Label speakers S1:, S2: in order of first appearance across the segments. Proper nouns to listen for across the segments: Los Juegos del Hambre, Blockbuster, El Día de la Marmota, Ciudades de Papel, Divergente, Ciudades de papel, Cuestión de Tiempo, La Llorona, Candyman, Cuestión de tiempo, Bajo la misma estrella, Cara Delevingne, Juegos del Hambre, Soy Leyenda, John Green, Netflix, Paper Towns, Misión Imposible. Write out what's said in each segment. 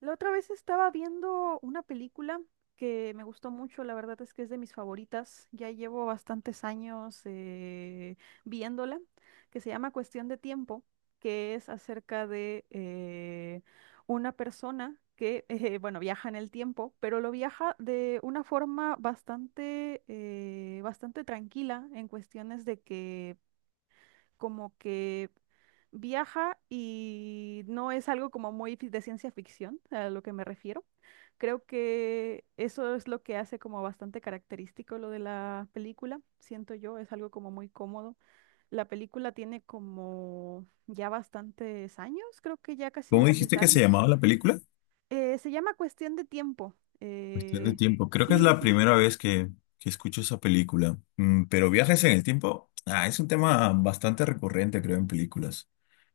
S1: La otra vez estaba viendo una película que me gustó mucho, la verdad es que es de mis favoritas, ya llevo bastantes años viéndola, que se llama Cuestión de Tiempo, que es acerca de una persona que, bueno, viaja en el tiempo, pero lo viaja de una forma bastante, bastante tranquila en cuestiones de que como que viaja y no es algo como muy de ciencia ficción, a lo que me refiero. Creo que eso es lo que hace como bastante característico lo de la película, siento yo, es algo como muy cómodo. La película tiene como ya bastantes años, creo que ya casi
S2: ¿Cómo
S1: los 10
S2: dijiste que se
S1: años.
S2: llamaba la película?
S1: Se llama Cuestión de Tiempo.
S2: Cuestión de tiempo. Creo que es
S1: Sí,
S2: la
S1: sí, sí.
S2: primera vez que escucho esa película. Mm, pero viajes en el tiempo, es un tema bastante recurrente, creo, en películas.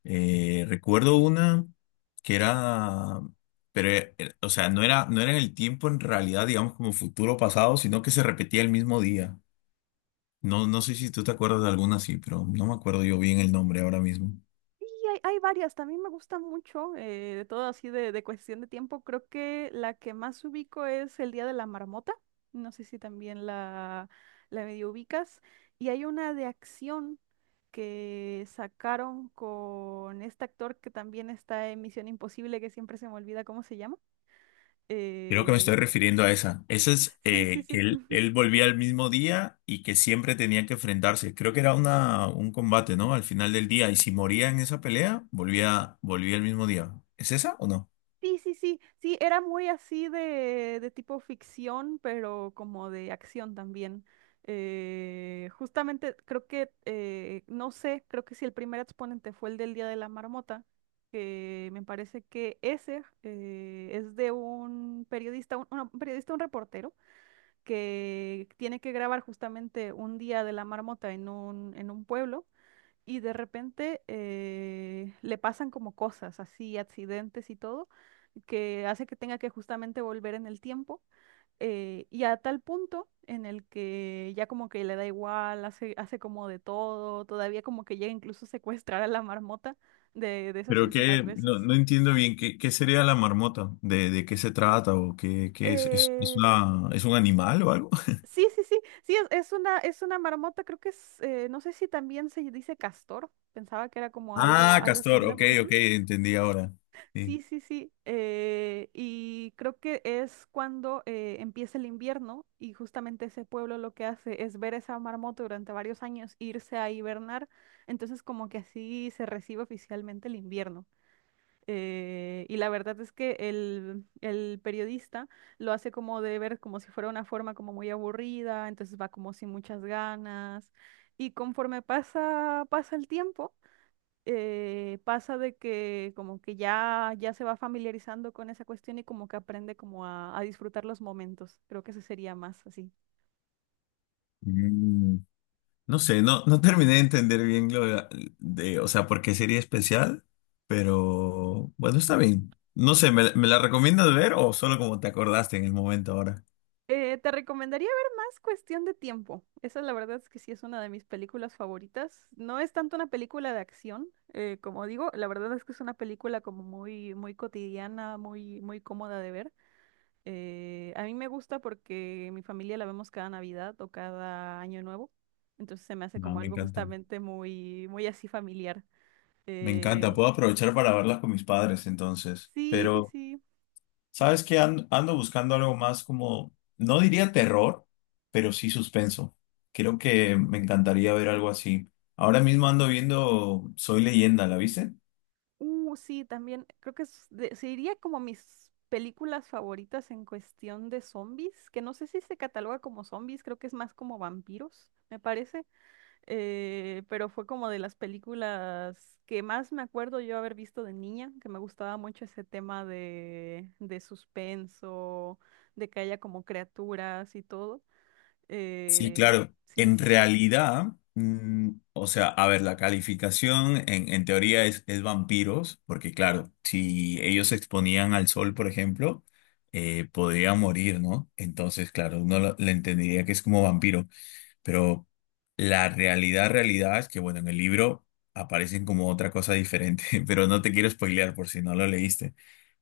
S2: Recuerdo una que era, pero, o sea, no era en el tiempo en realidad, digamos, como futuro o pasado, sino que se repetía el mismo día. No sé si tú te acuerdas de alguna así, pero no me acuerdo yo bien el nombre ahora mismo.
S1: Sí, hay varias, también me gusta mucho, de todo así de cuestión de tiempo. Creo que la que más ubico es El Día de la Marmota. No sé si también la medio ubicas. Y hay una de acción que sacaron con este actor que también está en Misión Imposible, que siempre se me olvida cómo se llama.
S2: Creo que me
S1: Eh,
S2: estoy refiriendo a esa. Esa es
S1: sí, sí,
S2: que
S1: sí.
S2: él volvía el mismo día y que siempre tenía que enfrentarse. Creo que era un combate, ¿no? Al final del día. Y si moría en esa pelea, volvía el mismo día. ¿Es esa o no?
S1: Sí, sí, sí, sí, era muy así de tipo ficción, pero como de acción también. Justamente creo que, no sé, creo que si el primer exponente fue el del Día de la Marmota, que me parece que ese es de un periodista, un periodista, un reportero, que tiene que grabar justamente un Día de la Marmota en en un pueblo y de repente le pasan como cosas así, accidentes y todo, que hace que tenga que justamente volver en el tiempo y a tal punto en el que ya como que le da igual, hace, hace como de todo, todavía como que llega incluso a secuestrar a la marmota de esas
S2: Pero que
S1: últimas veces.
S2: no entiendo bien qué, qué sería la marmota, de qué se trata o qué, es
S1: Eh,
S2: una, es un animal o algo.
S1: sí, sí, sí, sí, es una marmota, creo que es, no sé si también se dice castor, pensaba que era como algo,
S2: Ah,
S1: algo
S2: castor,
S1: similar.
S2: ok, ok, entendí ahora.
S1: Sí,
S2: Sí.
S1: sí, sí. Y creo que es cuando empieza el invierno y justamente ese pueblo lo que hace es ver esa marmota durante varios años, irse a hibernar. Entonces como que así se recibe oficialmente el invierno. Y la verdad es que el periodista lo hace como de ver como si fuera una forma como muy aburrida, entonces va como sin muchas ganas. Y conforme pasa, pasa el tiempo pasa de que como que ya, ya se va familiarizando con esa cuestión y como que aprende como a disfrutar los momentos. Creo que eso sería más así.
S2: Mm. No sé, no terminé de entender bien lo de, o sea, por qué sería especial, pero bueno, está bien. No sé, me la recomiendas ver o solo como te acordaste en el momento ahora?
S1: Te recomendaría ver más Cuestión de Tiempo. Esa la verdad es que sí es una de mis películas favoritas. No es tanto una película de acción, como digo, la verdad es que es una película como muy, muy cotidiana, muy, muy cómoda de ver. A mí me gusta porque mi familia la vemos cada Navidad o cada Año Nuevo, entonces se me hace
S2: No,
S1: como
S2: me
S1: algo
S2: encanta.
S1: justamente muy, muy así familiar.
S2: Me encanta,
S1: Eh,
S2: puedo aprovechar para verlas con mis padres entonces.
S1: sí, sí,
S2: Pero,
S1: sí.
S2: ¿sabes qué? Ando buscando algo más como, no diría terror, pero sí suspenso. Creo que me encantaría ver algo así. Ahora mismo ando viendo Soy Leyenda, ¿la viste?
S1: Sí, también creo que es se diría como mis películas favoritas en cuestión de zombies, que no sé si se cataloga como zombies, creo que es más como vampiros, me parece. Pero fue como de las películas que más me acuerdo yo haber visto de niña, que me gustaba mucho ese tema de suspenso, de que haya como criaturas y todo.
S2: Sí,
S1: Eh,
S2: claro.
S1: sí,
S2: En
S1: sí, sí.
S2: realidad, mm, o sea, a ver, la calificación en teoría es vampiros, porque claro, si ellos se exponían al sol, por ejemplo, podrían morir, ¿no? Entonces, claro, le entendería que es como vampiro. Pero realidad es que, bueno, en el libro aparecen como otra cosa diferente, pero no te quiero spoilear por si no lo leíste.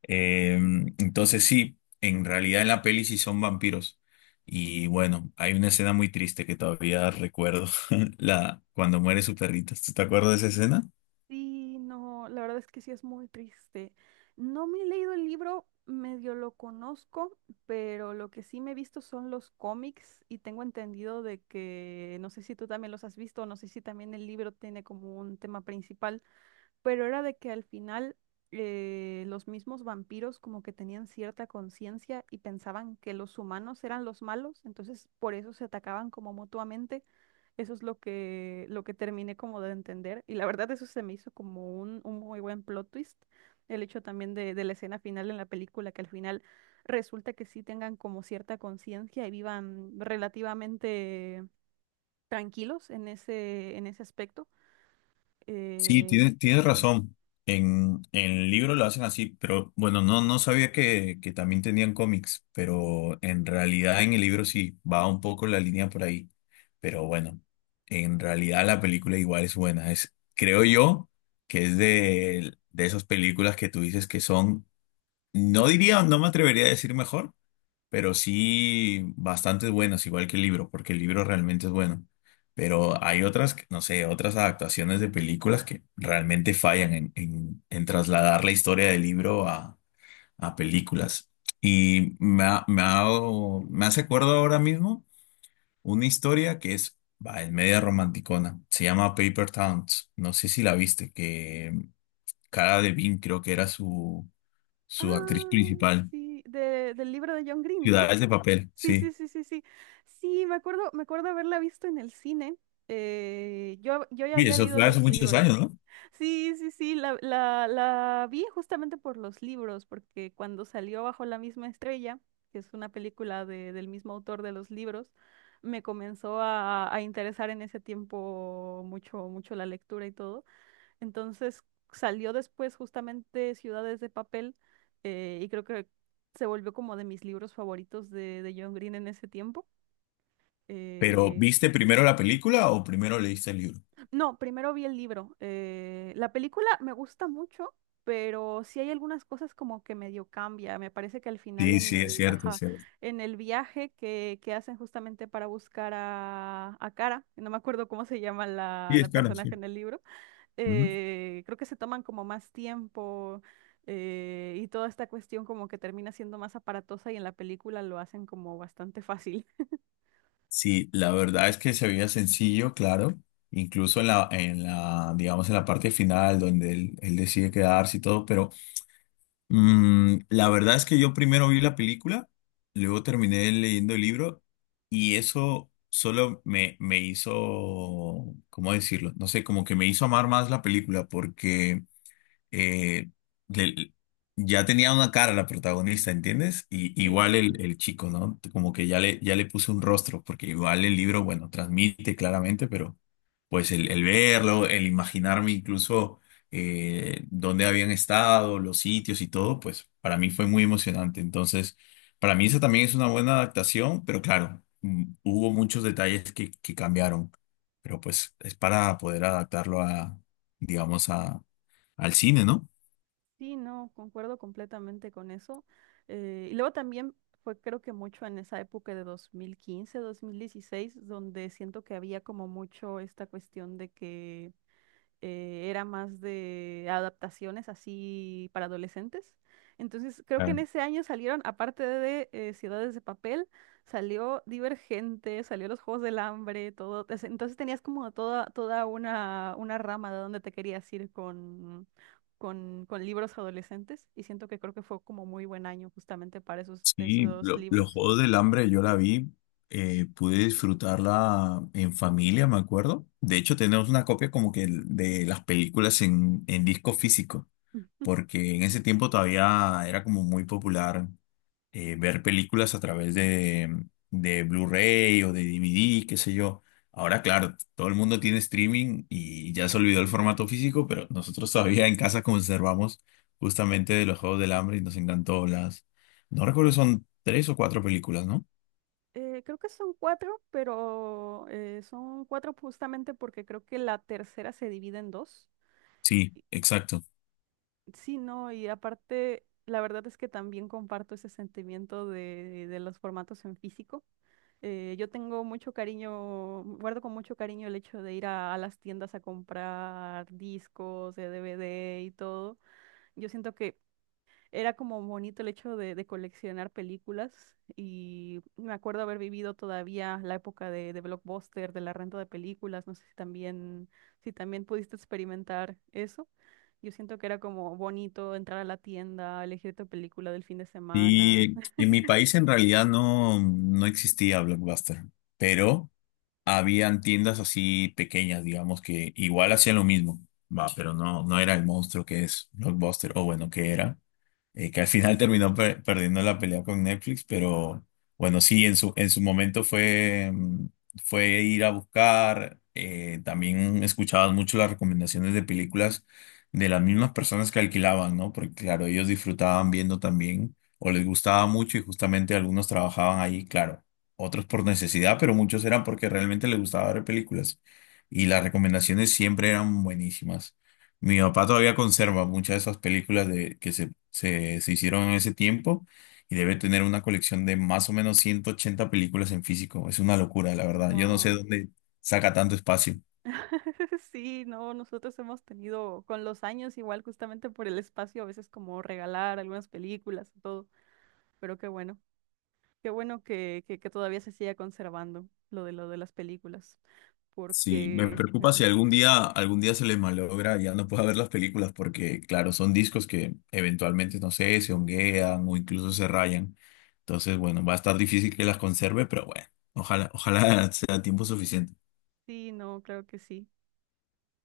S2: Eh, entonces sí, en realidad en la peli sí son vampiros. Y bueno, hay una escena muy triste que todavía recuerdo, la, cuando muere su perrito. ¿Tú te acuerdas de esa escena?
S1: Sí, no, la verdad es que sí es muy triste. No me he leído el libro, medio lo conozco, pero lo que sí me he visto son los cómics y tengo entendido de que, no sé si tú también los has visto, no sé si también el libro tiene como un tema principal. Pero era de que al final los mismos vampiros como que tenían cierta conciencia y pensaban que los humanos eran los malos, entonces por eso se atacaban como mutuamente. Eso es lo que terminé como de entender. Y la verdad eso se me hizo como un muy buen plot twist. El hecho también de la escena final en la película, que al final resulta que sí tengan como cierta conciencia y vivan relativamente tranquilos en ese aspecto.
S2: Sí,
S1: Eh,
S2: tienes
S1: sí.
S2: razón. En el libro lo hacen así, pero bueno, no sabía que también tenían cómics, pero en realidad en el libro sí va un poco la línea por ahí. Pero bueno, en realidad la película igual es buena. Es, creo yo que es de esas películas que tú dices que son, no diría, no me atrevería a decir mejor, pero sí bastante buenas, igual que el libro, porque el libro realmente es bueno. Pero hay otras, no sé, otras adaptaciones de películas que realmente fallan en trasladar la historia del libro a películas. Y me hace acuerdo ahora mismo una historia que es, va, es media romanticona. Se llama Paper Towns. No sé si la viste, que Cara Delevingne creo que era
S1: Ay,
S2: su actriz principal.
S1: sí, del libro de John Green, ¿no?
S2: Ciudades de papel,
S1: Sí,
S2: sí.
S1: sí, sí, sí, sí. Sí, me acuerdo haberla visto en el cine. Yo ya
S2: Sí,
S1: había
S2: eso
S1: leído
S2: fue hace
S1: los
S2: muchos años,
S1: libros.
S2: ¿no?
S1: Sí, sí, sí, la vi justamente por los libros, porque cuando salió Bajo la misma estrella, que es una película del mismo autor de los libros, me comenzó a interesar en ese tiempo mucho, mucho la lectura y todo. Entonces salió después justamente Ciudades de Papel y creo que se volvió como de mis libros favoritos de John Green en ese tiempo.
S2: Pero
S1: Eh,
S2: ¿viste primero la película o primero leíste el libro?
S1: no, primero vi el libro. La película me gusta mucho, pero sí hay algunas cosas como que medio cambia. Me parece que al final
S2: Sí,
S1: en
S2: sí, es
S1: el,
S2: cierto, es
S1: ajá,
S2: cierto.
S1: en el viaje que hacen justamente para buscar a Cara, no me acuerdo cómo se llama
S2: Sí,
S1: la
S2: es claro, sí.
S1: personaje en el libro
S2: Ujú.
S1: creo que se toman como más tiempo y toda esta cuestión como que termina siendo más aparatosa y en la película lo hacen como bastante fácil.
S2: Sí, la verdad es que se veía sencillo, claro. Incluso en digamos, en la parte final donde él decide quedarse y todo, pero mm, la verdad es que yo primero vi la película, luego terminé leyendo el libro y eso solo me hizo, ¿cómo decirlo? No sé, como que me hizo amar más la película porque eh, le- ya tenía una cara la protagonista, ¿entiendes? Y
S1: Sí,
S2: igual
S1: sí, sí.
S2: el chico, ¿no? Como que ya ya le puso un rostro, porque igual el libro, bueno, transmite claramente, pero pues el verlo, el imaginarme incluso dónde habían estado, los sitios y todo, pues para mí fue muy emocionante. Entonces, para mí esa también es una buena adaptación, pero claro, mm, hubo muchos detalles que cambiaron, pero pues es para poder adaptarlo digamos, a, al cine, ¿no?
S1: Sí, no, concuerdo completamente con eso. Y luego también fue creo que mucho en esa época de 2015, 2016, donde siento que había como mucho esta cuestión de que era más de adaptaciones así para adolescentes. Entonces, creo que
S2: Claro.
S1: en ese año salieron, aparte de Ciudades de Papel, salió Divergente, salió Los Juegos del Hambre, todo. Entonces tenías como toda, toda una rama de donde te querías ir con libros adolescentes y siento que creo que fue como muy buen año justamente para esos,
S2: Sí,
S1: esos
S2: los
S1: libros.
S2: Juegos del Hambre yo la vi, pude disfrutarla en familia, me acuerdo. De hecho, tenemos una copia como que de las películas en disco físico, porque en ese tiempo todavía era como muy popular ver películas a través de Blu-ray o de DVD, qué sé yo. Ahora, claro, todo el mundo tiene streaming y ya se olvidó el formato físico, pero nosotros todavía en casa conservamos justamente de los Juegos del Hambre y nos encantó las... No recuerdo, son tres o cuatro películas, ¿no?
S1: Creo que son cuatro, pero son cuatro justamente porque creo que la tercera se divide en dos.
S2: Sí,
S1: Y,
S2: exacto.
S1: sí, no, y aparte, la verdad es que también comparto ese sentimiento de los formatos en físico. Yo tengo mucho cariño, guardo con mucho cariño el hecho de ir a las tiendas a comprar discos de DVD y todo. Yo siento que era como bonito el hecho de coleccionar películas y me acuerdo haber vivido todavía la época de Blockbuster, de la renta de películas, no sé si también, si también pudiste experimentar eso. Yo siento que era como bonito entrar a la tienda, elegir tu película del fin de semana.
S2: Y en mi país en realidad no existía Blockbuster, pero habían tiendas así pequeñas, digamos, que igual hacían lo mismo, va, pero no era el monstruo que es Blockbuster, o bueno, que era que al final terminó perdiendo la pelea con Netflix, pero bueno, sí, en en su momento fue, mm, fue ir a buscar, también escuchaban mucho las recomendaciones de películas de las mismas personas que alquilaban, ¿no? Porque claro, ellos disfrutaban viendo también, o les gustaba mucho y justamente algunos trabajaban ahí, claro, otros por necesidad, pero muchos eran porque realmente les gustaba ver películas. Y las recomendaciones siempre eran buenísimas. Mi papá todavía conserva muchas de esas películas de, se hicieron en ese tiempo y debe tener una colección de más o menos 180 películas en físico. Es una locura, la verdad. Yo no sé
S1: Wow.
S2: dónde saca tanto espacio.
S1: Sí, no, nosotros hemos tenido con los años igual justamente por el espacio, a veces como regalar algunas películas y todo, pero qué bueno. Qué bueno que todavía se siga conservando lo de las películas,
S2: Sí, me
S1: porque
S2: preocupa si
S1: ujú,
S2: algún algún día se les malogra y ya no pueda ver las películas porque, claro, son discos que eventualmente, no sé, se honguean o incluso se rayan. Entonces, bueno, va a estar difícil que las conserve, pero bueno, ojalá sea tiempo suficiente.
S1: sí, no, claro que sí.